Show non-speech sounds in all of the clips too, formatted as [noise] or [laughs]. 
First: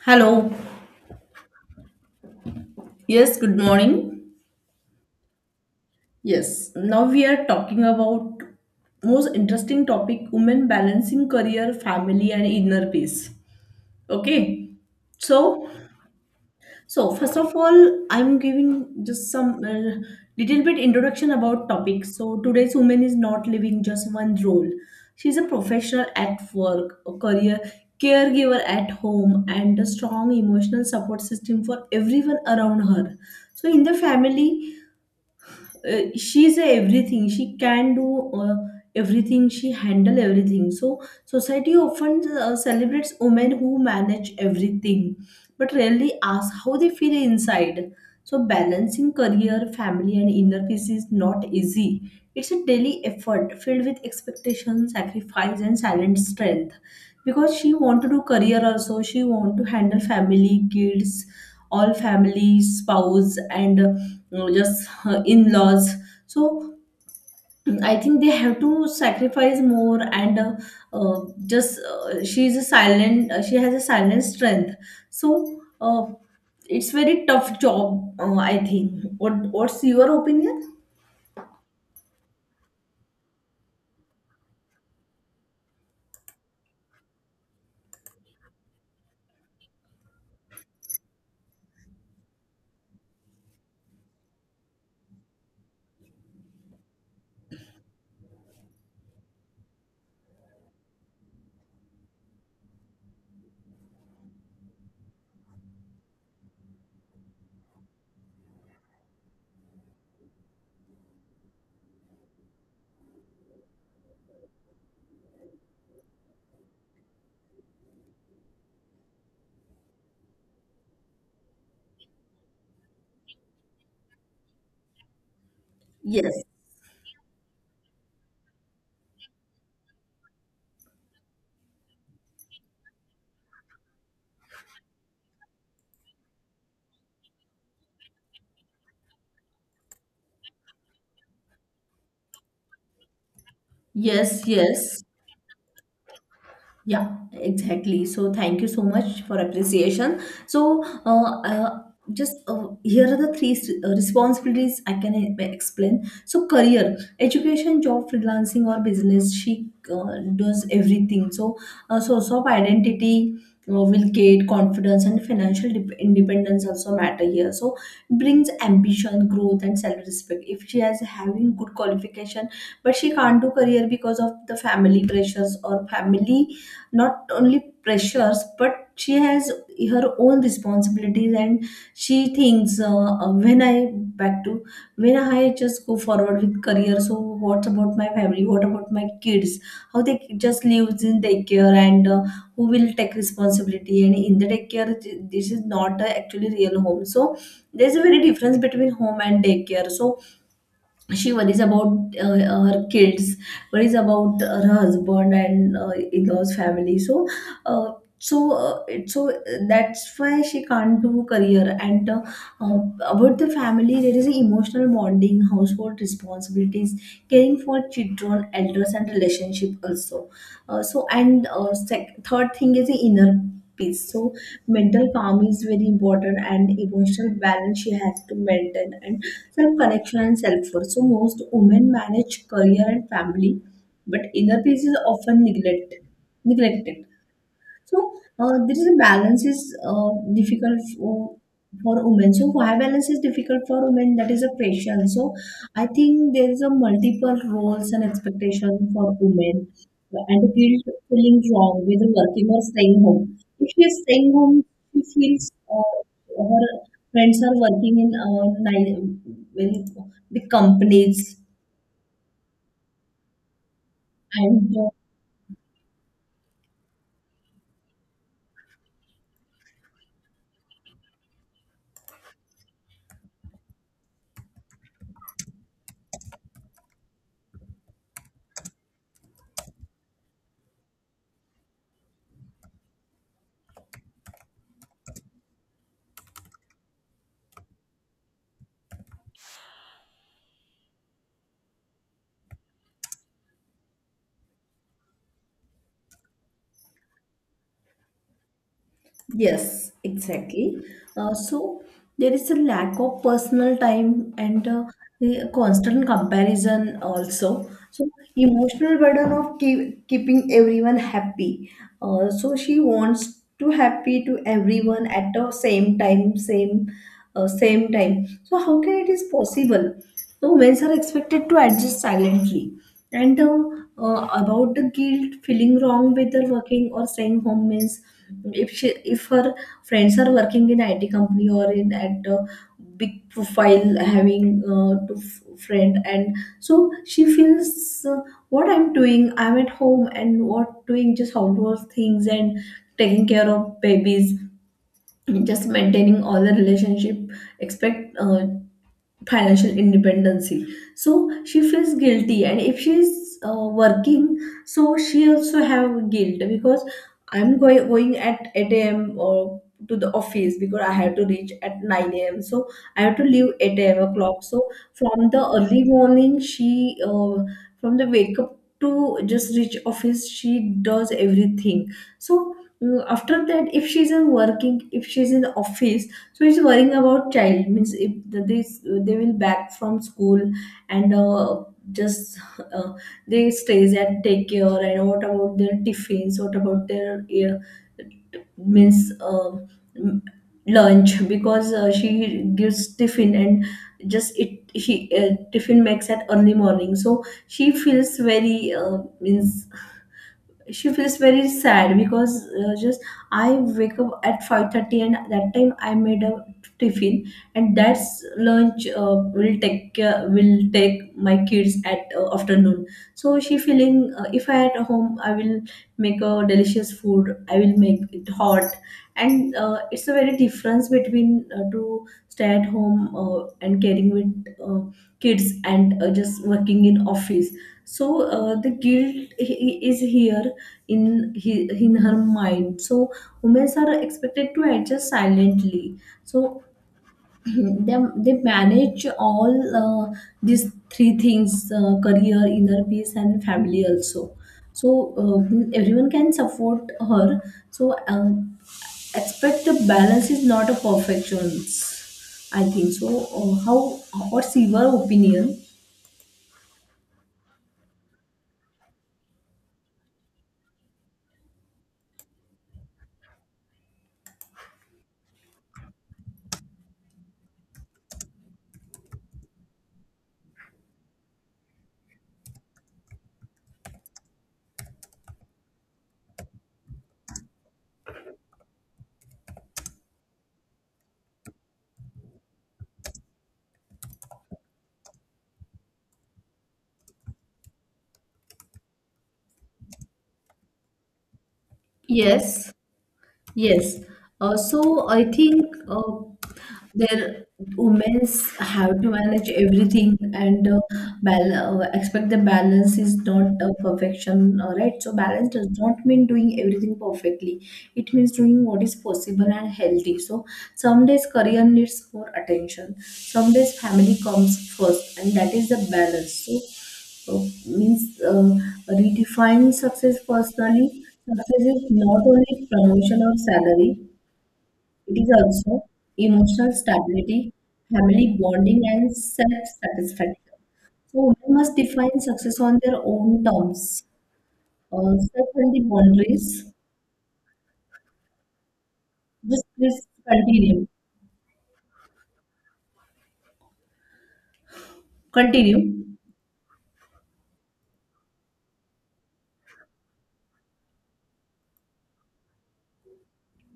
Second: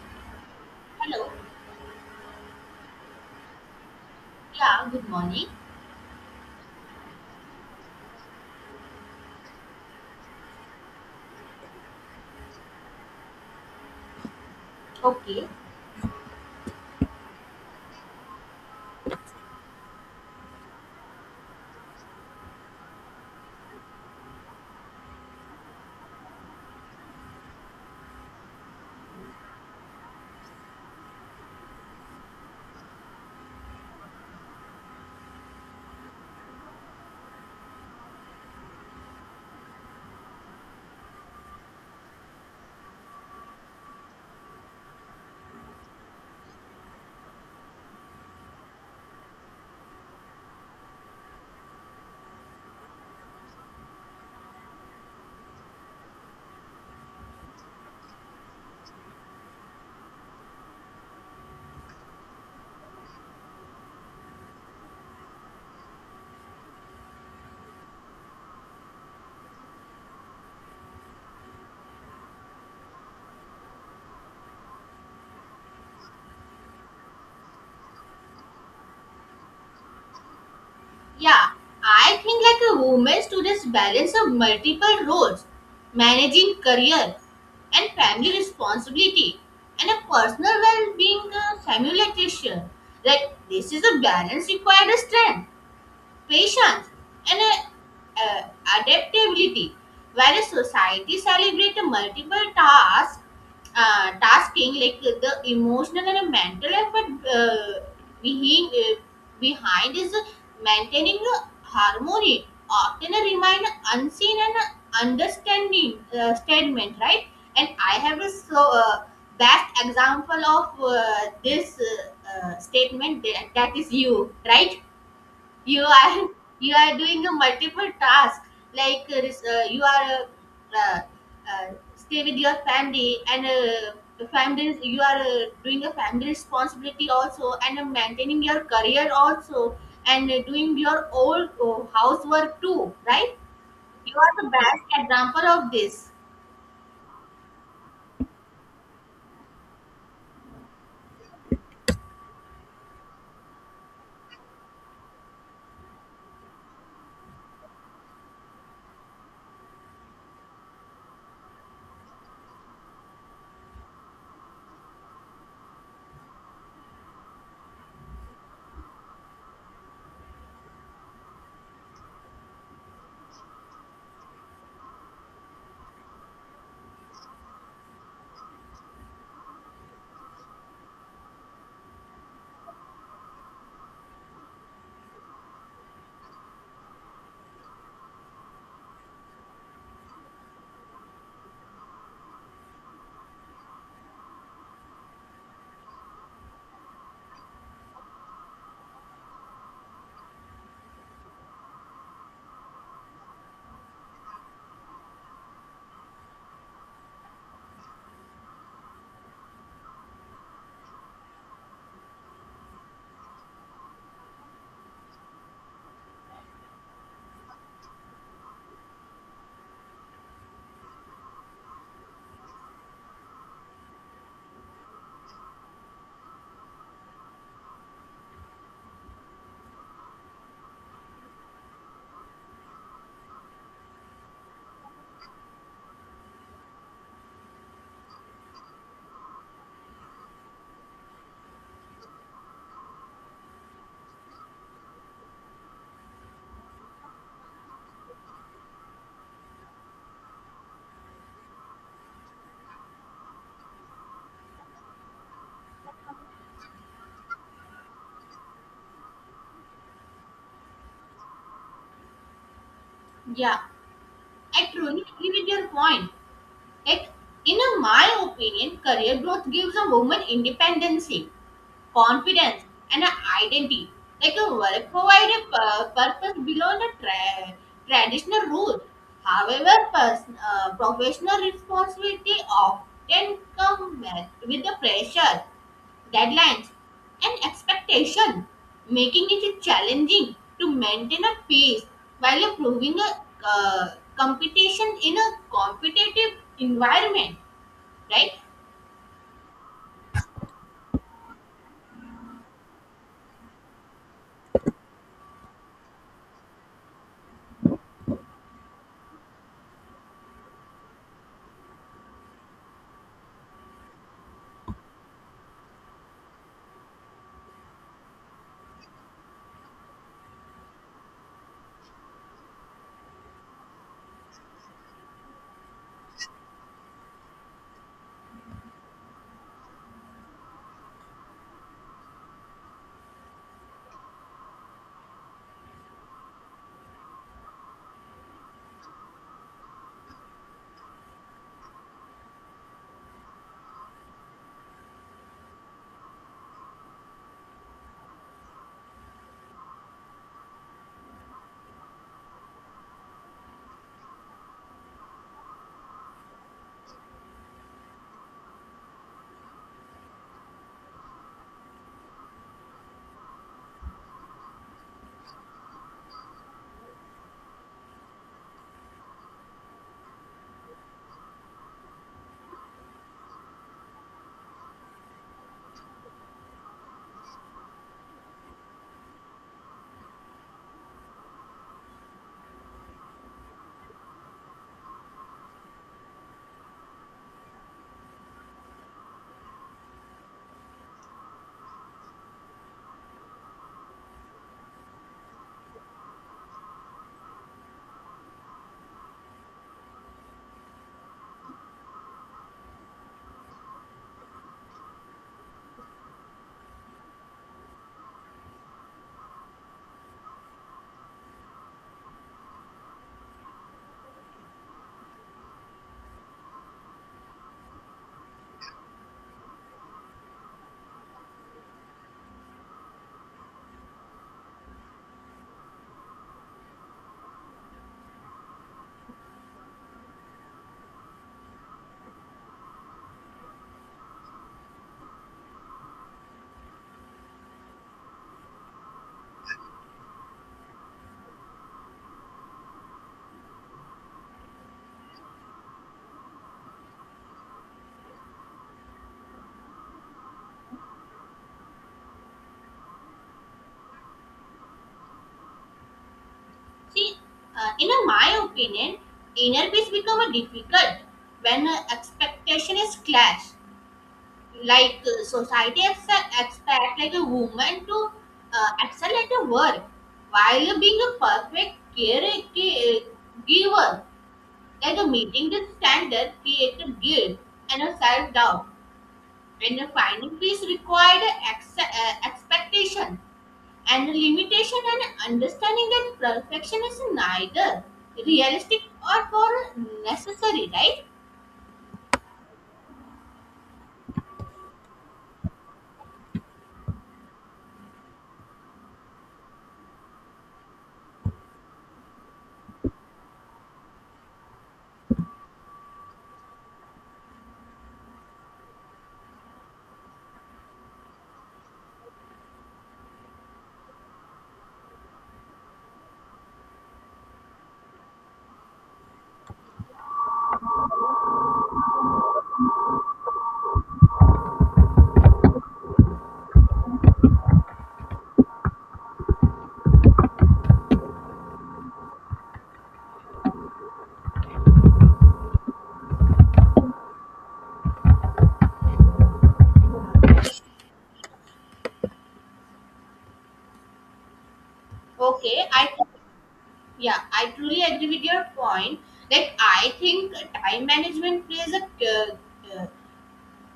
Hello. Hello. Yes, good morning. Yeah, good morning. Yes, now we are talking about most interesting topic women balancing career, family and inner peace. Okay. Okay. So, so first of all, I'm giving just some little bit introduction about topic. So, today's woman is not living just one role. She's a professional at work, a career caregiver at home and a strong emotional support system for everyone around her. So, in the family, she's a everything she can do uh, everything she handle everything so society often celebrates women who manage everything but rarely asks how they feel inside. So balancing career, family and inner peace is not easy. It's a daily effort filled with expectation, sacrifice and silent strength, because she want to do career also, she want to handle family, kids, all family, spouse and just in-laws. So I think they have to sacrifice more and uh, just she's a silent she has a silent strength. So it's very tough job. I think what's your opinion? Yeah, I think like a woman students balance of multiple roles, managing career and family responsibility and a personal well-being simultaneously. Like this is a balance required strength. Patience, and uh, adaptability. Whereas society celebrates multiple tasks, tasking like the emotional and mental effort behind, uh, behind is maintaining the harmony, often remain unseen and understanding statement, right? And I have a so best example of this statement that is you, right? You are Yes, [laughs] you are doing a multiple task like this, you are uh, stay with your family and the family you are doing a family responsibility also and maintaining your career also and doing your old housework too, right? You are yes, the best yes. example of this. Yeah, exactly. So thank you so much for appreciation. So just here are the three responsibilities I can explain. So career, education, job, freelancing, or business. She does everything. So source of identity. Will create confidence and financial independence also matter here. So brings ambition, growth and self-respect. If she has having good qualification, but she can't do career because of the family pressures or family, not only pressures, but she has her own responsibilities, and she thinks when I back to, when I just go forward with career, so what about my family, what about my kids, how they just lives in daycare, and who will take responsibility? And in the daycare, this is not actually real home. So there's a very difference between home and daycare. So she worries about her kids, worries about her husband and in-laws family. So uh, so uh, it- so uh, that's why she can't do career. And uh, about the family, there is emotional bonding, household responsibilities, caring for children, elders and relationship also. So and third thing is the inner peace. So mental calm is very important and emotional balance she has to maintain, and self-connection and self-worth. So most women manage career and family, but inner peace is often neglected. So there is a balance is difficult for women. So why balance is difficult for women? That is a question. So I think there is a multiple roles and expectation for women, and the guilt of feeling wrong with working or staying home. If she is staying home, she feels her friends are working in well, big companies Yeah, I and truly agree with your point. Like in my opinion, career growth gives a woman independency, confidence, and an identity. Like a work provide a purpose beyond the traditional role. However, professional responsibility often come with the pressure, deadlines, and expectation, making it challenging to maintain a pace while improving a uh, competition in a competitive environment, right? yes, exactly. So there is a lack of personal time and a constant comparison also. So emotional burden of keeping everyone happy. So she wants to happy to everyone at the same time, same time. So how can it is possible? So women are expected to adjust silently. And about the guilt, feeling wrong with her working or staying home means if she, if her friends are working in IT company or in at a big profile, having to friend, and so she feels what I'm doing, I'm at home, and what doing just household things and taking care of babies, just maintaining all the relationship. Expect financial independency, so she feels guilty. And if she's working, so she also have guilt because I'm going at 8 a.m. or to the office, because I have to reach at 9 a.m., so I have to leave 8 a.m. o'clock. So from the early morning she from the wake up to just reach office, she does everything. So mm, after that, if she's in working, if she's in office, so he's worrying about child, means if this they will back from school, and just uh, they stays at take care. And what about their tiffins? What about their means uh, m- lunch? Because she gives tiffin, and just it she tiffin makes at early morning. So she feels very means she feels very sad because just I wake up at 5:30 and that time I made a tiffin, and that's lunch will take care, will take my kids at afternoon. So she feeling if I at home I will make a delicious food, I will make it hot. And it's a very difference between to stay at home and caring with kids, and just working in office. So the guilt is here in in her mind. So women are expected to adjust silently. So [clears throat] they manage all uh, these three things, career, inner peace and family also. So uh, everyone can support her. So expect the balance is not a perfection, I think so. Uh, how, what's your opinion? See, in my opinion, inner peace become difficult when expectation is clash. Like society expect like a woman to excel at her work while being a perfect caregiver. Like a meeting the standard create a guilt and a self doubt, and the finding peace required expectation. And limitation and understanding that perfection is neither realistic or for necessary, right? Yes. Yes. So I think their women's have to manage everything and expect the balance is not a perfection, right? So balance does not mean doing everything perfectly. It means doing what is possible and healthy. So some days career needs more attention. Some days family comes first, and that is the balance. So so, means redefine success personally. Success is not only promotion or salary, it is also emotional stability, family bonding, and self satisfaction. So women must define success on their own terms. Set healthy boundaries. Just please continue. Okay, I Continue. yeah, I truly agree with your point. Like I think time management plays a uh,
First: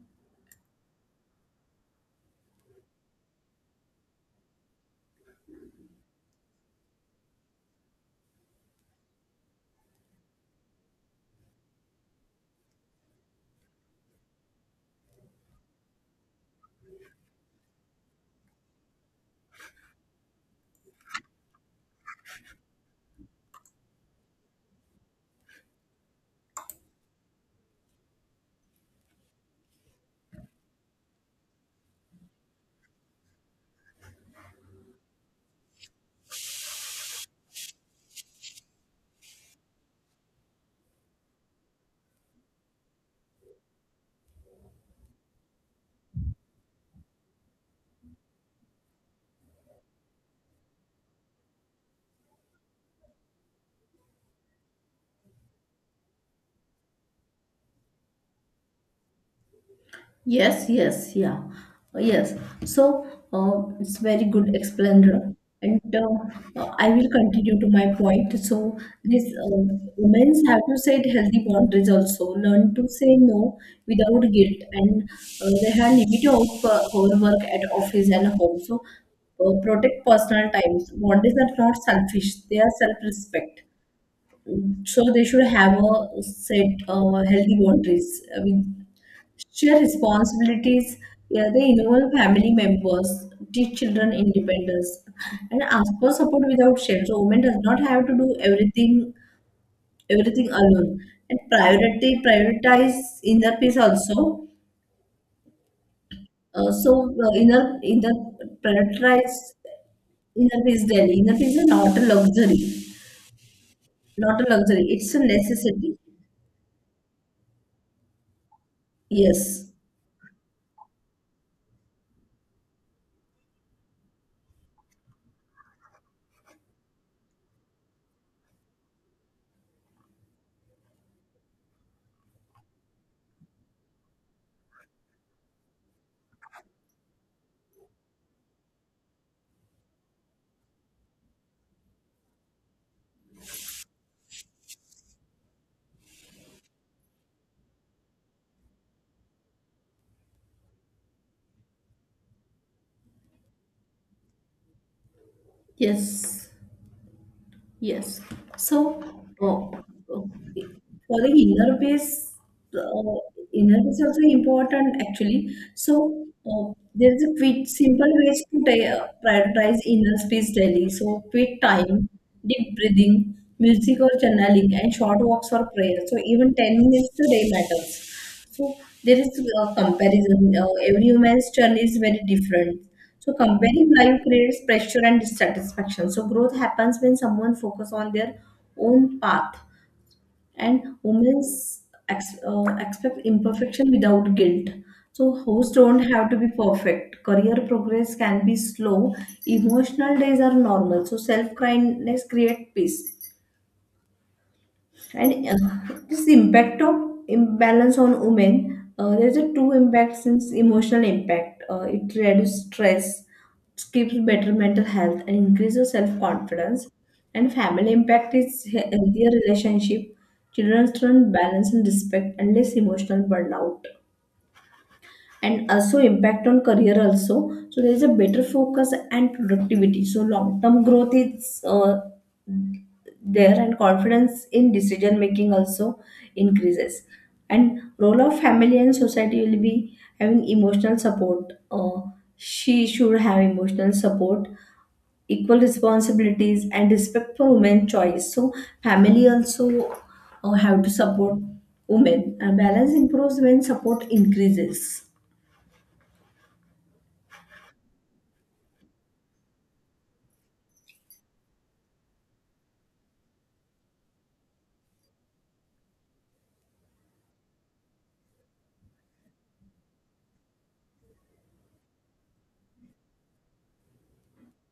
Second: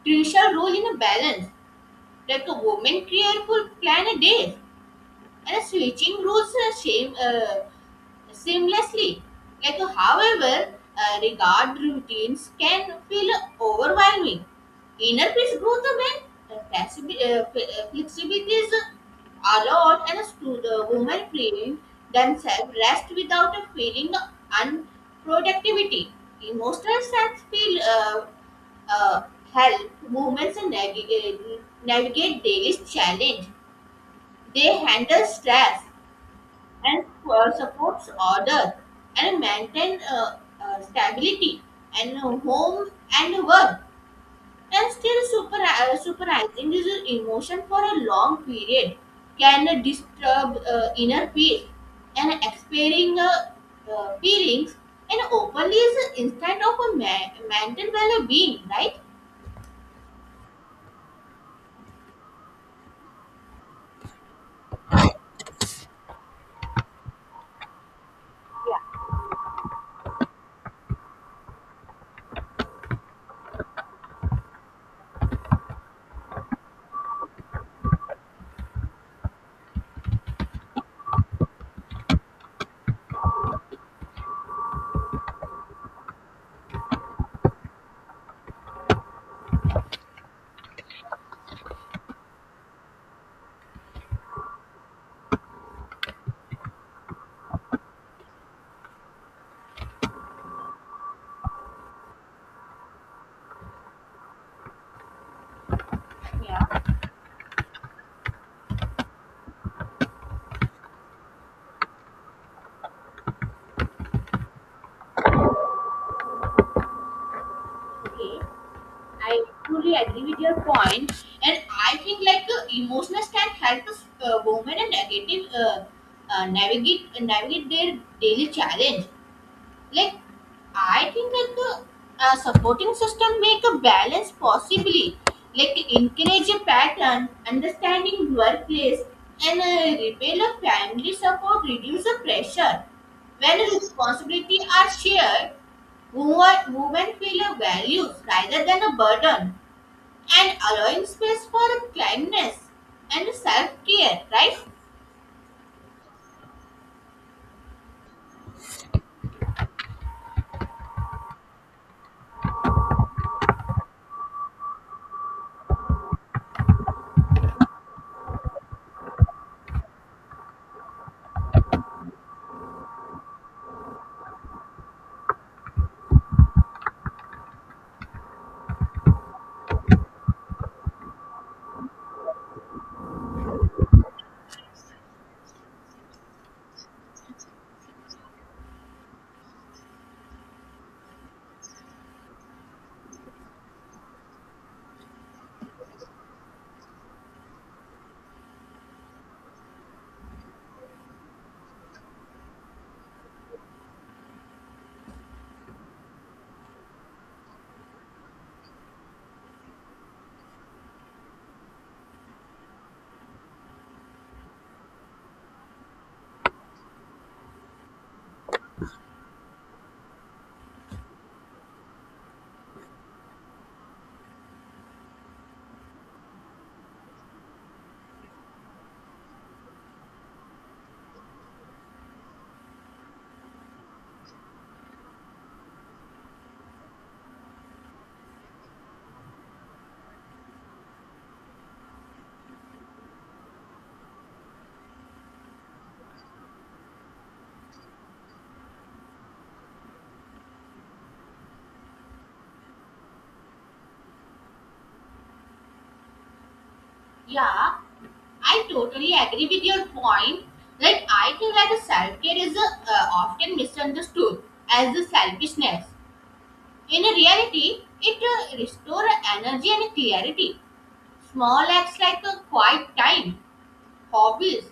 crucial role in a balance. Like a woman careful plan a day, and a switching rules shame. Seamlessly. Like, however, regard routines can feel overwhelming. Inner peace growth when flexibility is allowed and a the women freeing themselves rest without a feeling unproductivity. Emotional strength feel uh, help women navigate daily challenge. They handle stress, and supports order and maintain stability and home and work and still supervising his emotion for a long period can disturb inner peace and expiring feelings and openly is an instant of a mental well-being, right? Yes, yes, yeah, yes. So it's very good explainer, and I will continue to my point. So this women have to set healthy boundaries also, learn to say no without guilt, and they have limit of work at office and home. So protect personal times. Boundaries are not selfish; they are self-respect. So they should have a set healthy boundaries. I mean, share responsibilities. Yeah, they involve family members, teach children independence, and ask for support without shame. So women does not have to do everything alone. And priority prioritize inner peace also. Yeah, So inner inner prioritize inner peace daily. Inner peace is not a luxury, not a luxury. It's a necessity. okay, I Yes, truly agree with your point, and I think like emotions can help us women and negative navigate their daily challenge. Like I think that the supporting system make a balance possibly, like encourage a pattern, understanding workplace, and repair a family support, reduce the pressure. When responsibility are shared, women feel a value rather than a burden and allowing space for kindness and self care, right? yes. Yes. So, uh, uh, for the uh, inner base also important actually. So, there is a quick, simple ways to prioritize inner space daily. So, quick time, deep breathing, music or channeling, and short walks or prayer. So, even 10 minutes a day matters. So there is a comparison. Every human's journey is very different. So comparing life creates pressure and dissatisfaction. So growth happens when someone focuses on their own path, and women's expect imperfection without guilt. So hosts don't have to be perfect. Career progress can be slow. Emotional days are normal. So self kindness create peace. And this impact of imbalance on women, there's a two impacts since emotional impact. It reduces stress, keeps better mental health, and increases self confidence. And family impact is healthier relationship, children learn balance and respect, and less emotional burnout. And also impact on career also. So there is a better focus and productivity. So long term growth is there, and confidence in decision making also increases. And role of family and society will be having emotional support, she should have emotional support, equal responsibilities and respect for women's choice. So family also have to support women, and balance improves when support increases. Yeah, I totally agree with your point. Like, I think that self care is often misunderstood as a selfishness. In reality, it restores energy and clarity. Small acts like a quiet time, hobbies,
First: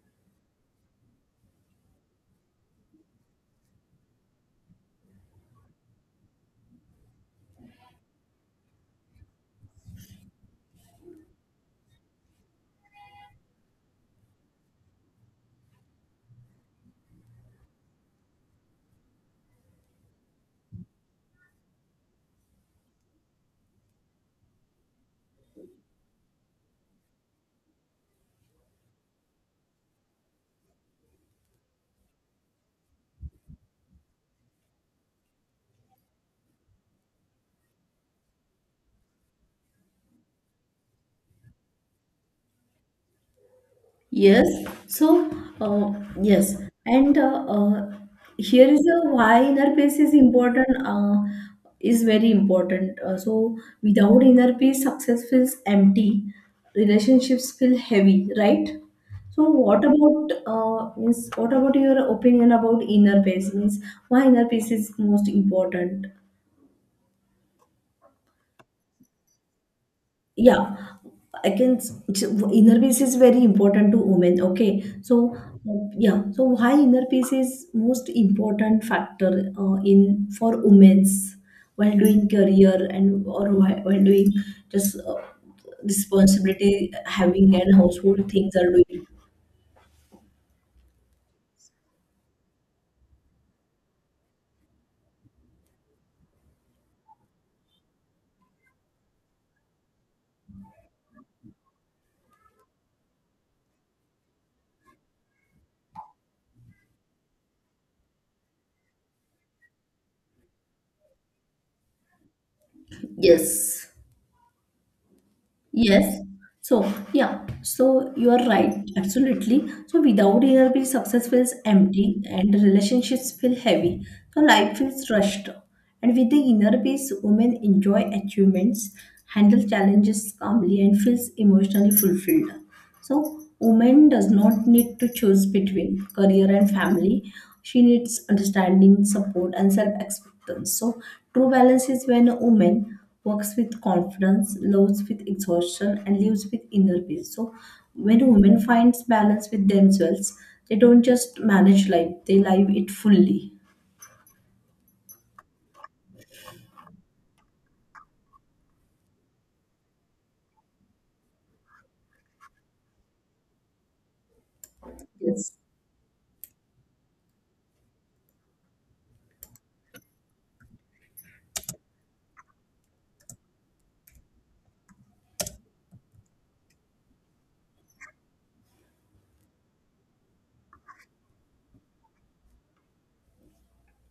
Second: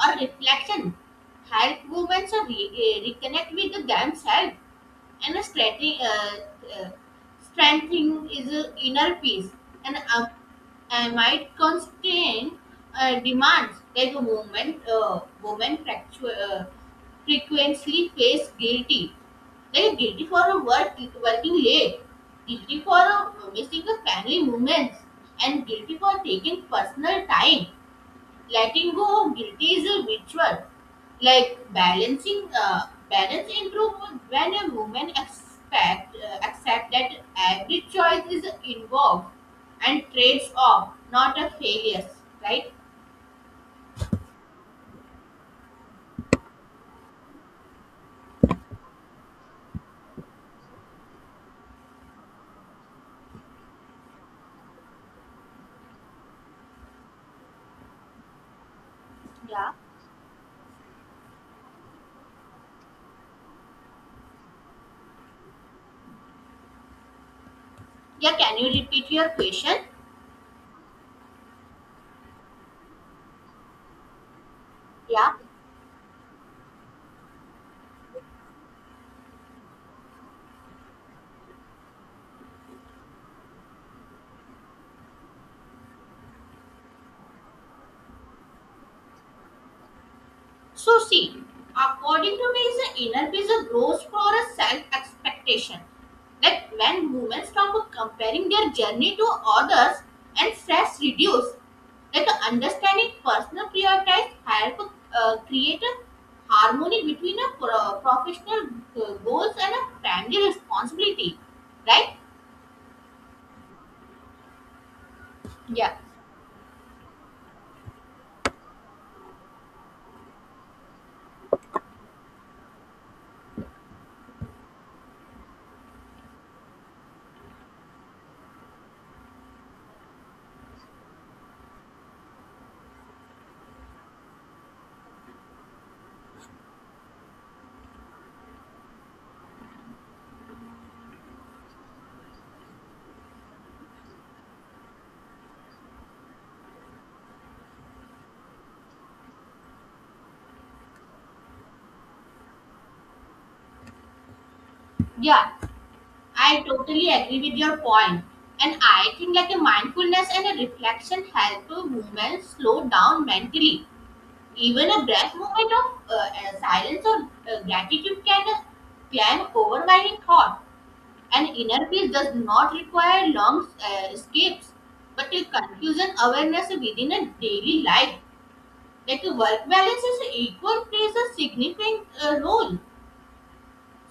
or reflection help women to reconnect with themselves. And a uh, strengthening is a inner peace and might constrain demands like a woman frequently face guilty. Like guilty for a work, working late, guilty for a missing a family moments, and guilty for taking personal time, letting go of guilty is a ritual like balancing balance improve when a woman expect accept that every choice is involved and trades off not a failure, right? Yes, so uh, yes, and here is a why inner peace is important, is very important. So without inner peace, success feels empty, relationships feel heavy, right? So Yeah, what about means what about your opinion about inner peace? Means why inner peace is most important? yeah, can you repeat your question? Yeah, I can. Inner peace is very important to women. Okay, Yeah. so yeah, so why inner peace is most important factor in for women's while doing career, and or while doing just responsibility having and household things are doing. So see, according to me, is the inner peace a grows for a self-expectation. Like when women stop comparing their journey to others and stress reduce, like understanding personal priorities help create a harmony between a professional goals and a family responsibility, right? Yes. Yeah, Yes. So, yeah, so you are right, absolutely. So, without inner peace, success feels empty and relationships feel heavy. So, life feels rushed. And with the inner peace, women enjoy achievements, handle challenges calmly, and feels emotionally fulfilled. So, woman does not need to choose between career and family. She needs understanding, support, and self acceptance. So true balance is when a woman works with confidence, loves with exhaustion, and lives with inner peace. So, when a woman finds balance with themselves, they don't just manage life, they live it fully. yeah. I totally agree with your point. And I think like a mindfulness and a reflection help a woman slow down mentally. Even a breath Yes. moment of silence or gratitude can can overwhelming thought. And inner peace does not require long escapes, but a confusion awareness within a daily life. Like a work balance is equal plays a significant role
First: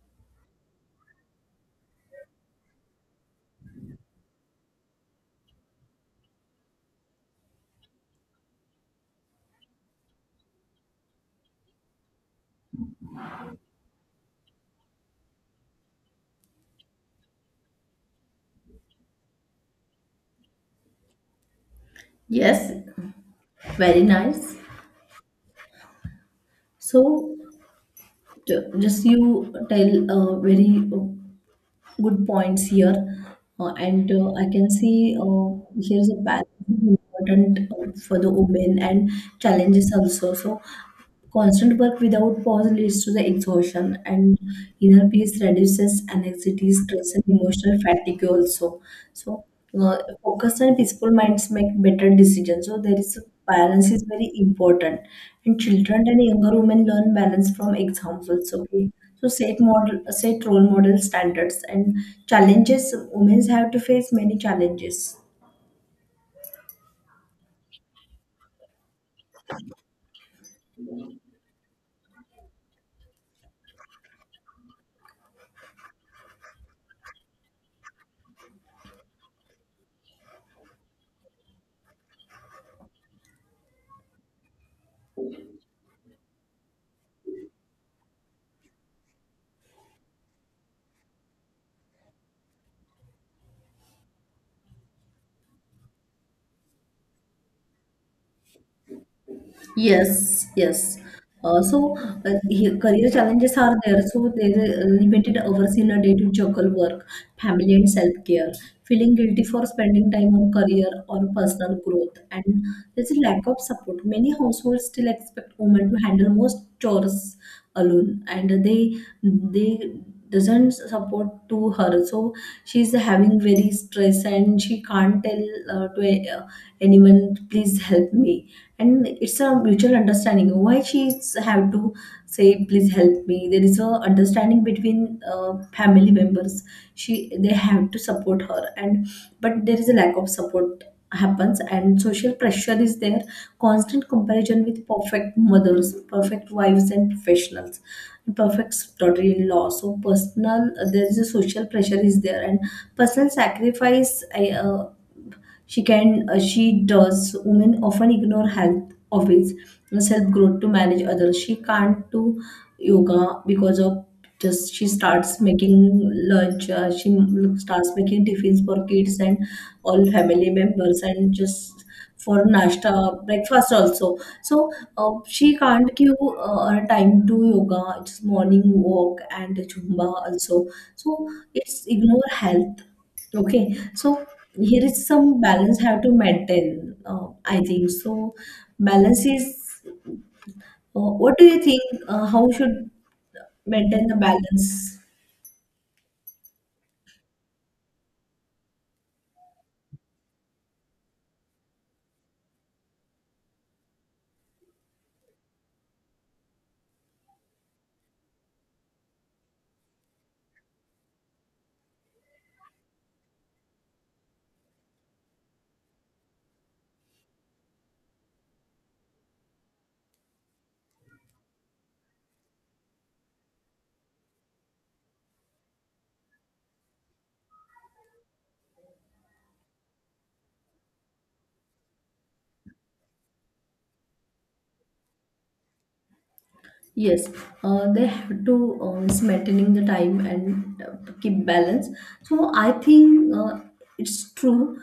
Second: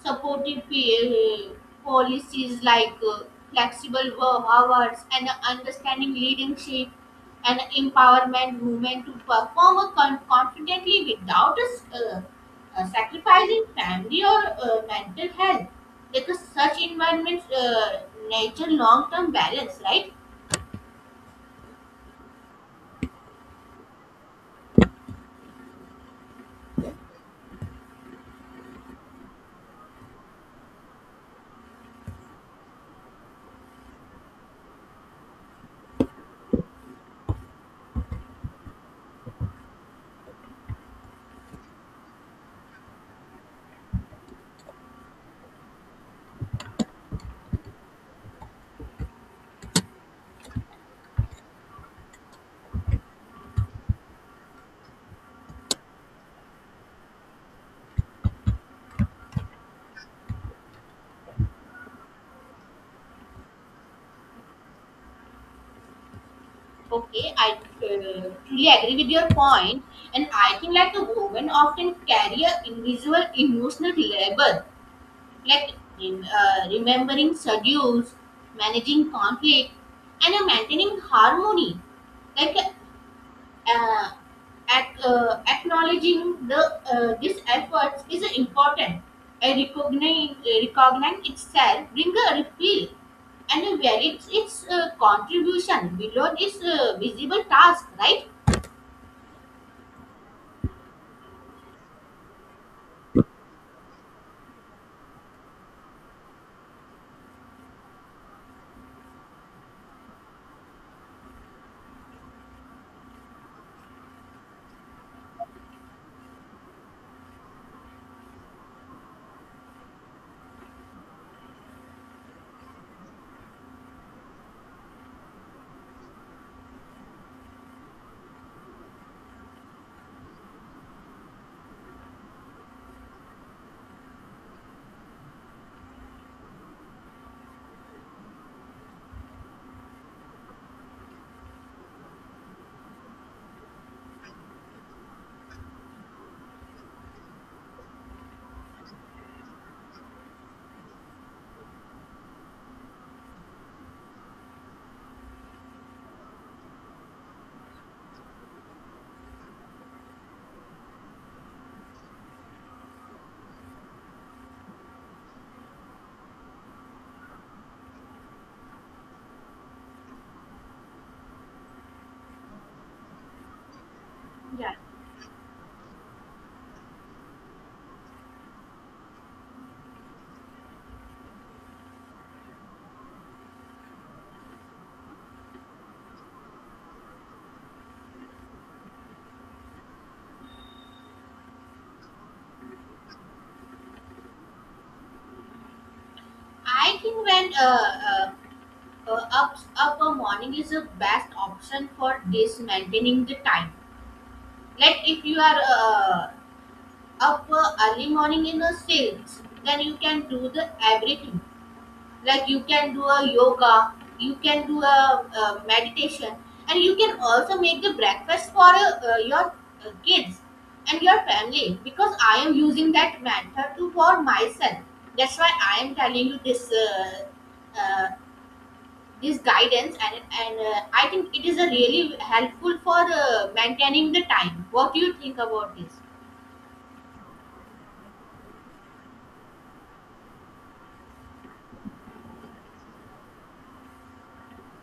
supportive policies like flexible work hours and understanding leadership and empowerment women to perform confidently without sacrificing family or mental health because such environments nature long-term balance, right? Yes, very nice. So, just you tell a very good points here. And I can see here's a balance is important for the women and challenges also. So constant work without pause leads to the exhaustion and inner peace reduces anxiety, stress and emotional fatigue also. So uh, focused and peaceful minds make better decisions. So there is a balance is very important. And children and younger women learn balance from examples. Okay. So set model, set role model standards and challenges. Women have to face many challenges. Okay, I truly agree with your point, and I think like the women often carry a invisible emotional labor like remembering schedules, managing conflict, and maintaining harmony. Like uh, acknowledging the these efforts is important. And recognizing itself brings a refill and values its contribution below its visible task, right? Yes, yes. Uh, so Career challenges are there. So there are limited hours in a day to juggle work, family, and self-care. Feeling guilty for spending time on career or personal growth, and there's a lack of support. Many households still expect women to handle most chores alone, and they doesn't support to her. So she's having very stress, and she can't tell to anyone, please help me, and it's a mutual understanding why she's have to say please help me. There is a understanding between family members, she they have to support her, and but there is a lack of support happens, and social pressure is there. Constant comparison with perfect mothers, perfect wives, and professionals, perfect daughter-in-law. So personal, there is a social pressure is there. And personal sacrifice, she can she does. Women often ignore health habits and self growth to manage others. She can't do yoga because of, just she starts making lunch. She starts making tiffins for kids and all family members, and just for nashta breakfast also. So Yeah. She can't give time to yoga, it's morning walk and Zumba also. So it's ignore health. Okay, so here is some balance have to maintain. I think so. Balance is. What do you think? How should maintain the balance? I think when up a morning is the best option for this maintaining the time, like if you are up early morning in the sales then you can do the everything like you can do a yoga, you can do a, uh, meditation and you can also make the breakfast for your kids and your family because I am using that method to for myself, that's why I am telling you this uh, this guidance and I think it is a really helpful for maintaining the time. What do you think about this? Yes, they have to is maintaining the time and keep balance. So I think it's true.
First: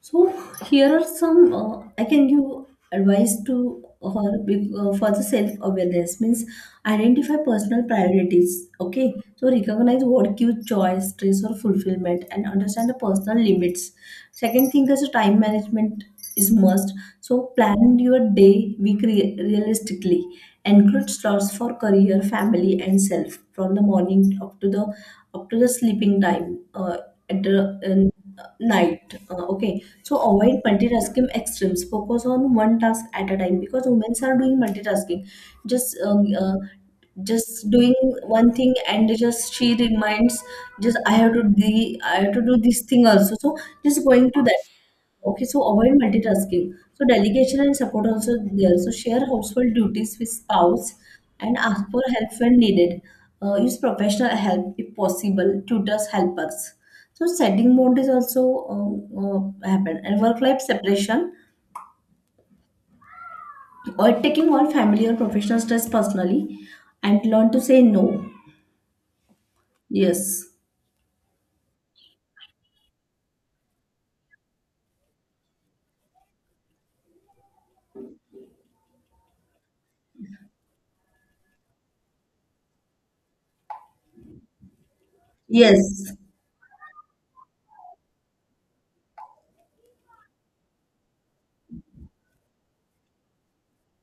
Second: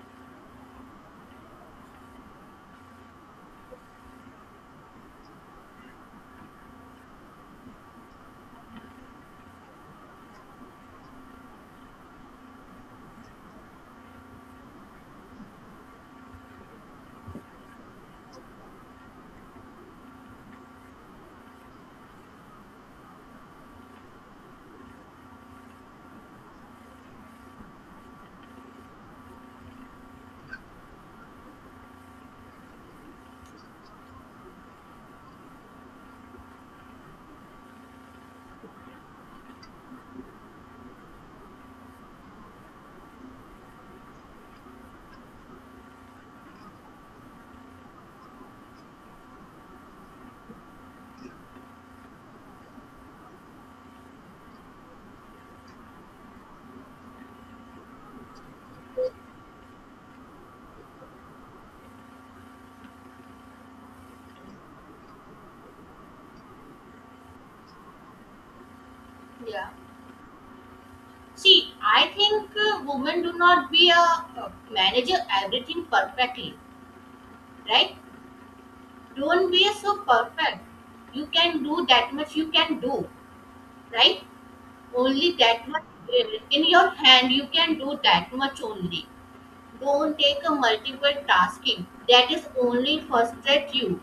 So here are some I can give advice to her, for the self awareness, means identify personal priorities. Okay, so recognize what gives joy, stress, or fulfillment, and understand the personal limits. Second thing is time management is must. So plan your day, week realistically. Include slots for career, family, and self from the morning up to the sleeping time at the night. Okay, so avoid multitasking extremes. Focus on one task at a time because women are doing multitasking. Just um, uh, just doing one thing and just she reminds, just I have to do, I have to do this thing also. So just going to that. Okay, so avoid multitasking. So delegation and support also there. So share household duties with spouse and ask for help when needed. Use professional help if possible, tutors, helpers. So setting boundaries also happen, and work-life separation or taking all family or professional stress personally, and learn to say no. Yeah. Yes. See, I think women do not be a manager everything perfectly, right? Don't be so perfect. You can do that much you can do, right? Only that much Yes. In your hand you can do that much only. Don't take a multiple tasking. That is only frustrate you.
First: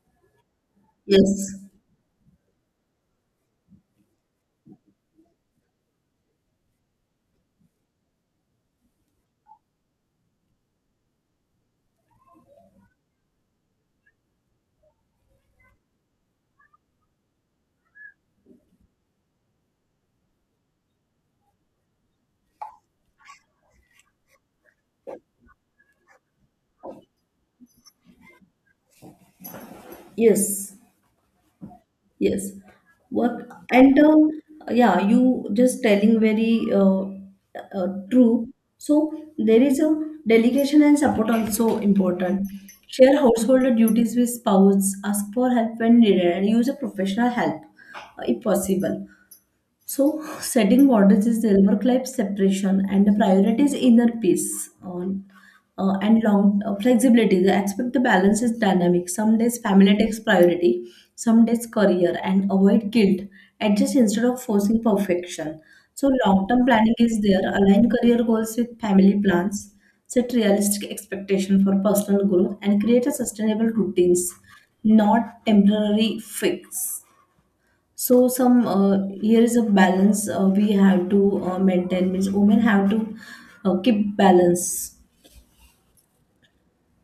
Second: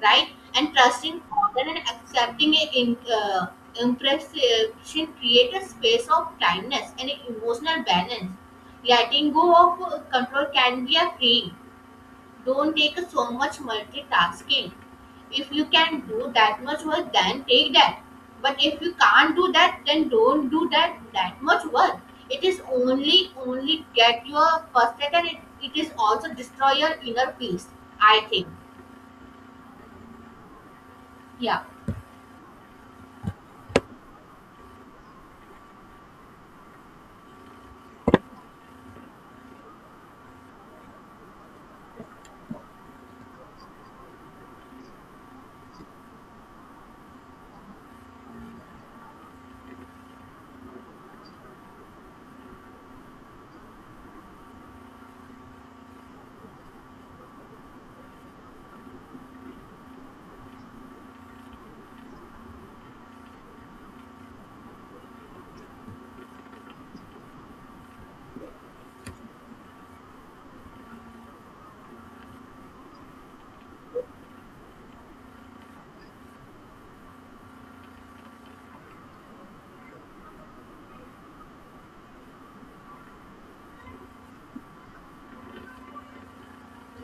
Right? And trusting Yes. order and accepting a impression create a space of kindness and emotional balance. Letting go of control can be a freeing. Don't take so much multitasking. If you can do that much work, then take that. But if you can't do that, then don't do that that much work. It is only get your frustrated and it is also destroy your inner peace. I think. Yes. Yeah. Yes. What and, yeah, you just telling very true. So there is a delegation and support also important. Share household duties with spouse, ask for help when needed, and use a professional help if possible. So, setting borders is silver life separation and the priority is inner peace on, and long flexibility. The expect the balance is dynamic. Some days family takes priority, some days career, and avoid guilt. Adjust instead of forcing perfection. So, long term planning is there. Align career goals with family plans. Set realistic expectation for personal growth and create a sustainable routines, not temporary fix. So some, here is a balance we have to maintain, means women have to keep balance.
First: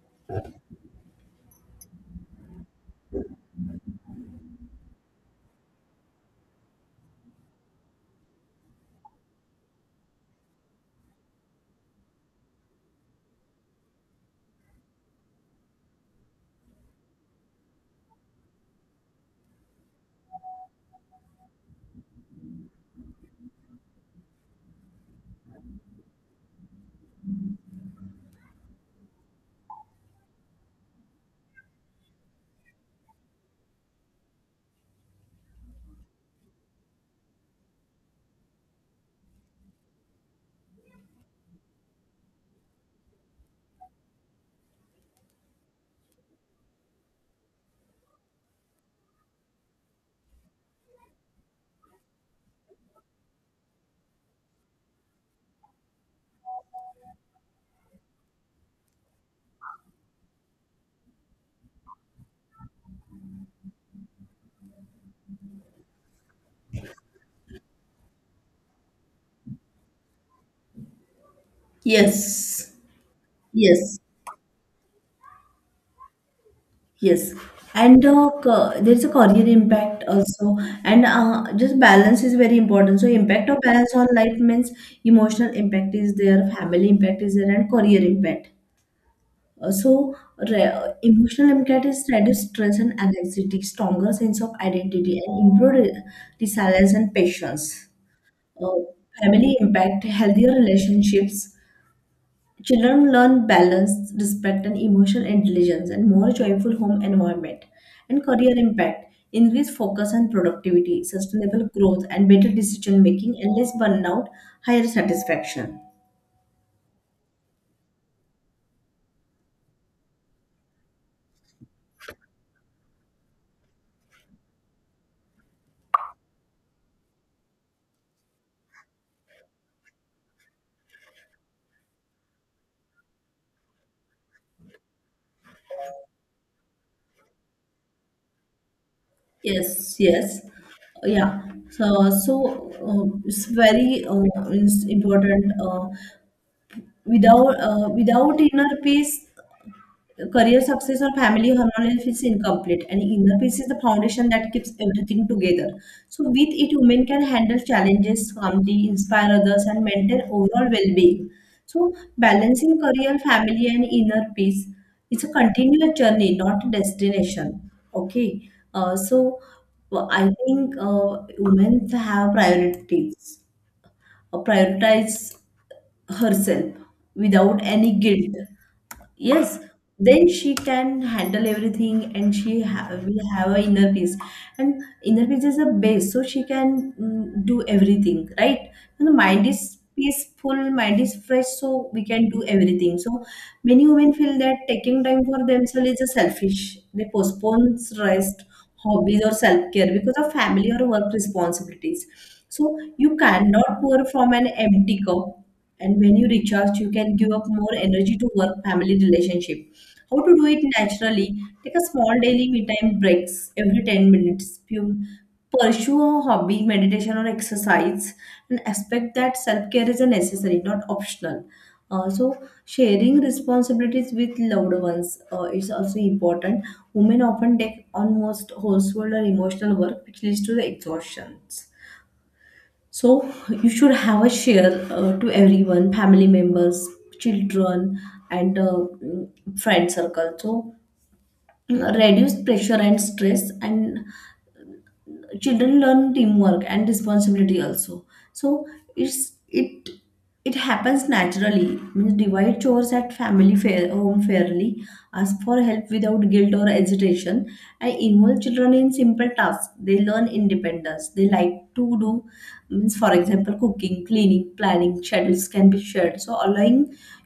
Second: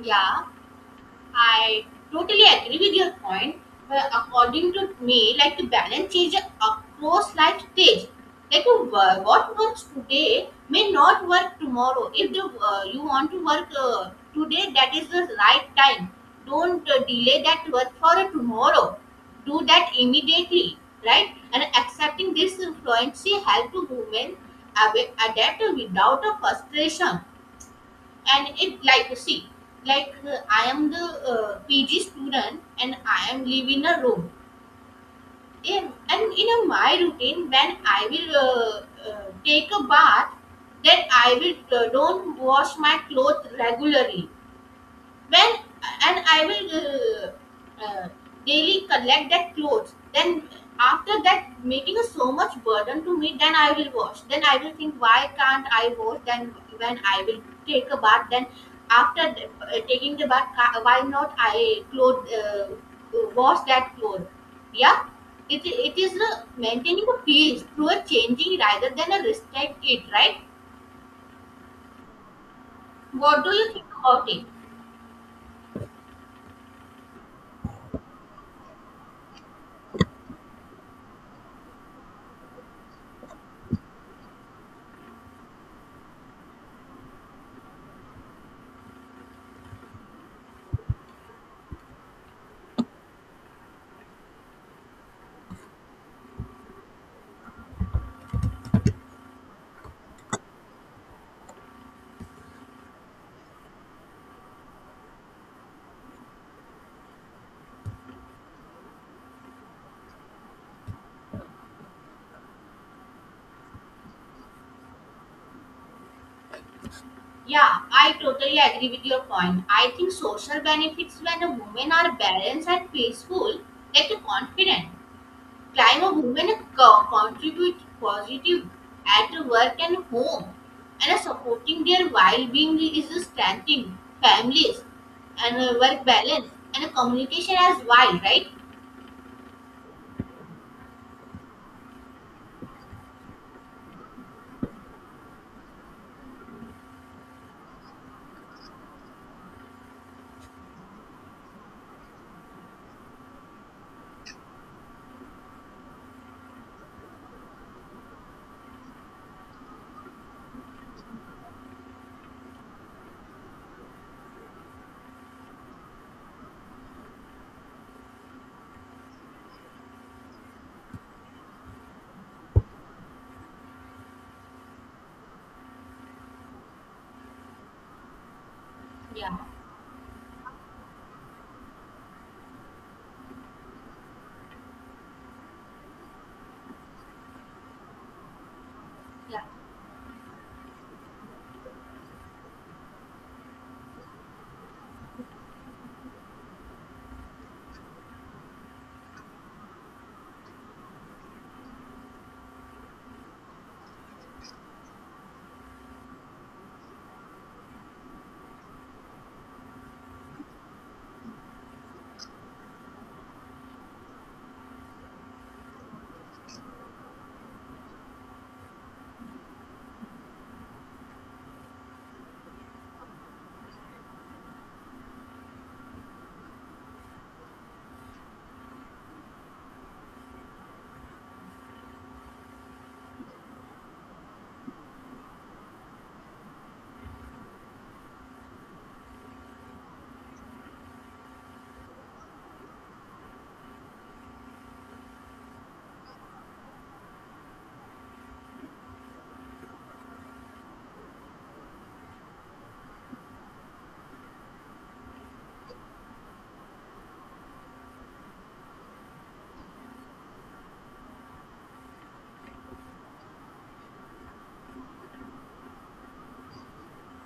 Yeah. I totally agree with your point, but according to me, like the balance is across life stage. Like what works today may not work tomorrow. If you want to work today, that is the right time. Don't delay that work for tomorrow. Do that immediately, right? And accepting this fluency help to women adapt without a frustration and it like see like I am the pg student and I am living a room in, and in a, my routine when I will take a bath then I will don't wash my clothes regularly when and I will daily collect that clothes. Then after that, making a so much burden to me, then I will wash. Then I will think why can't I wash? Then when I will take a bath, then after taking the bath, why not I clothe wash that clothes? Yeah. It is a maintaining a peace through a changing rather than a restrict it, right? Yes, What do you think yes, about it? yes. And there's a career impact also, and just balance is very important. So impact of balance on life means emotional impact is there, family impact is there, and career impact. Uh, so re- Emotional impact is reduced stress and anxiety, stronger sense of identity, and improved resilience and patience. Uh, family impact, healthier relationships. Children learn balance, respect, and emotional intelligence, and more joyful home environment. And career impact, increased focus and productivity, sustainable growth, and better decision making, and less burnout, higher satisfaction. Yeah, I totally agree with your point. I think social benefits when a women are balanced and peaceful, like a confident, climb a woman contribute positive at work and home, and a supporting their well-being is a strengthening families and a work balance and a communication as well, right? Yes, yes, yeah. So, it's very it's important. Without inner peace, career success or family harmony is incomplete, and inner peace is the foundation that keeps everything together. So with it, women can handle challenges calmly, inspire others, and maintain overall well-being. So balancing career, family, and inner peace is a continuous journey, not a destination. Okay. uh, so I think women have priorities, prioritize herself without any guilt. Yeah, Yes, then she can handle everything, and she will have a inner peace. And inner peace is a base, so she can do everything right. And the yeah. mind is peaceful, mind is fresh, so we can do everything. So many women feel that taking time for themselves is a selfish. They postpone rest, hobbies, or self care because of family or work responsibilities. So you cannot pour from an empty cup. And when you recharge, you can give up more energy to work family relationship. How to do it naturally? Take a small daily me time breaks every 10 minutes. Few- Pursue a hobby, meditation, or exercise, and expect that self care is a necessary, not optional. Uh, so, Sharing responsibilities with loved ones is also important. Women often take on most household or emotional work, which leads to the exhaustion. So, you should have a share to everyone, family members, children, and friend circle. So, reduce pressure and stress, and children learn teamwork and responsibility also. So it it happens naturally, means divide chores at family, fair home fairly, ask for help without guilt or hesitation, and involve children in simple tasks, they learn independence, they like to do. Means for example, cooking, cleaning, planning schedules can be shared. So allowing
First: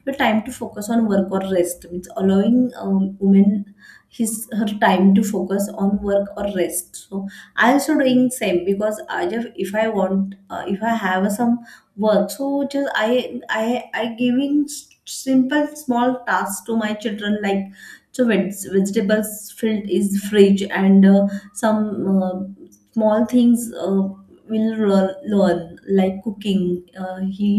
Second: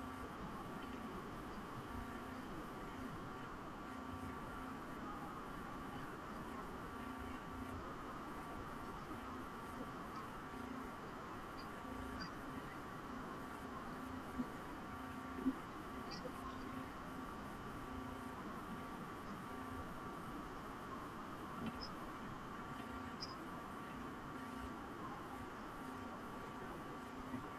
your time to focus on work or rest, means allowing women his her time to focus on work or rest. So I also doing same because I just, if I want, if I have some work, so just I giving simple small tasks to my children, like so vegetables filled is fridge, and some small things will learn, like cooking. Uh, he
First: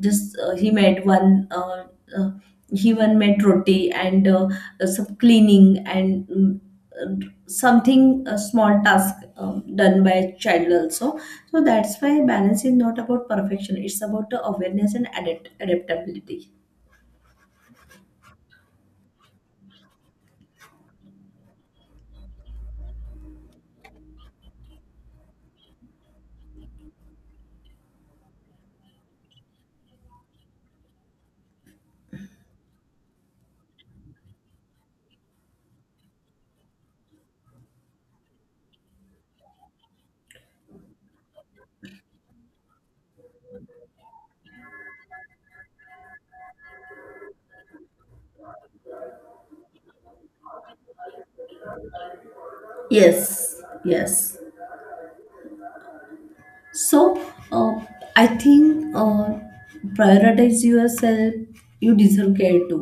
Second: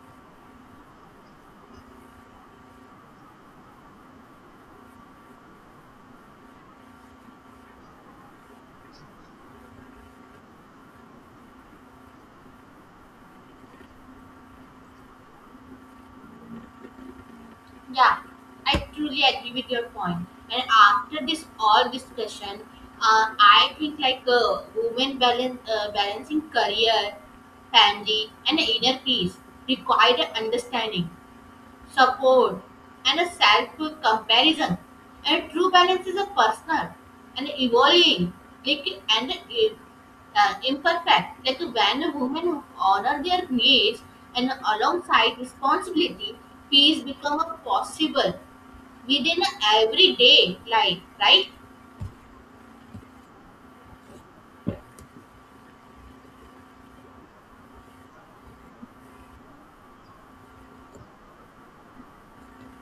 just, he made one, uh, he one made roti, and some cleaning, and something, a small task done by a child also. So that's why balance is not about perfection, it's about the awareness and adaptability. Yeah, I truly agree with your point. And after this all discussion, I think like uh, balancing career, family, and inner peace require understanding support, and a self comparison. A true balance is a personal and evolving, like and imperfect. Like when women honor their needs and alongside responsibility, peace become a possible within everyday life. Right? Yes, yes. So uh, I think, prioritize yourself, you deserve care too.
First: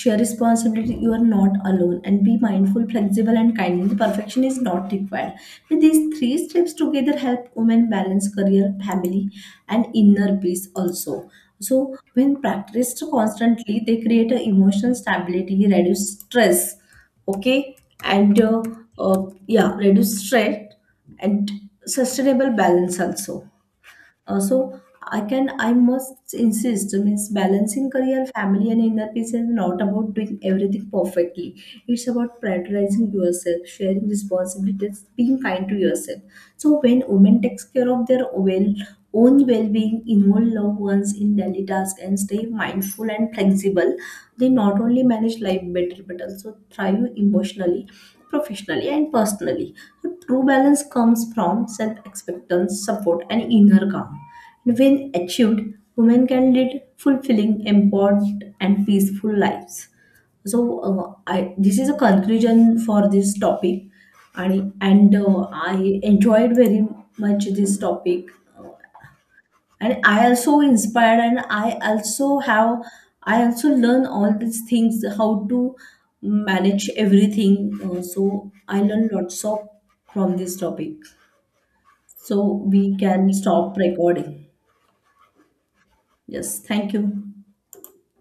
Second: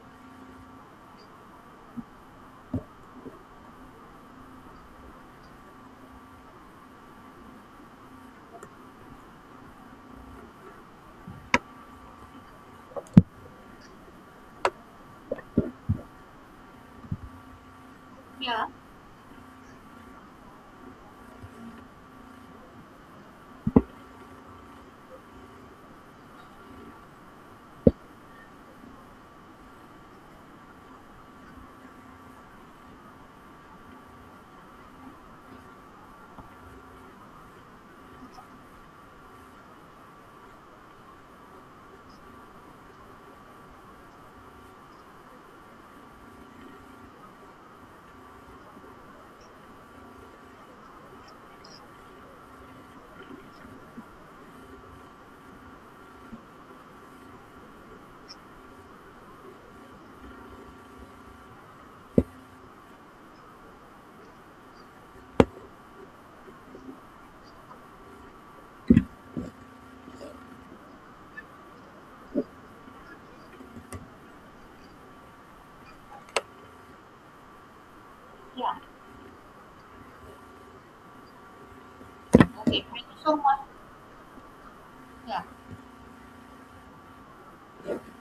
Share responsibility, you are not alone, and be mindful, flexible, and kind. The perfection is not required. With these three steps together help women balance career, family, and inner peace also. So when practiced constantly, they create a emotional stability, reduce stress. Okay. and uh, Yeah. uh, yeah, reduce stress and sustainable balance also. Uh, so I can I must insist, means balancing career, family, and inner peace is not about doing everything perfectly. It's about prioritizing yourself, sharing responsibilities, being kind to yourself. So when women takes care of their own well-being, involve loved ones in daily tasks, and stay mindful and flexible, they not only manage life better but also thrive emotionally, professionally, and personally. So true balance comes from self acceptance, support, and inner calm. And when achieved, women can lead fulfilling, empowered, and peaceful lives. So I, this is a conclusion for this topic, and I enjoyed very much this topic, uh, and I also inspired, and I also learn all these things, how to manage everything. So Yeah. I learned lots of from this topic. Okay. So we Thank you can so much. stop recording. Yeah. Yes, thank you.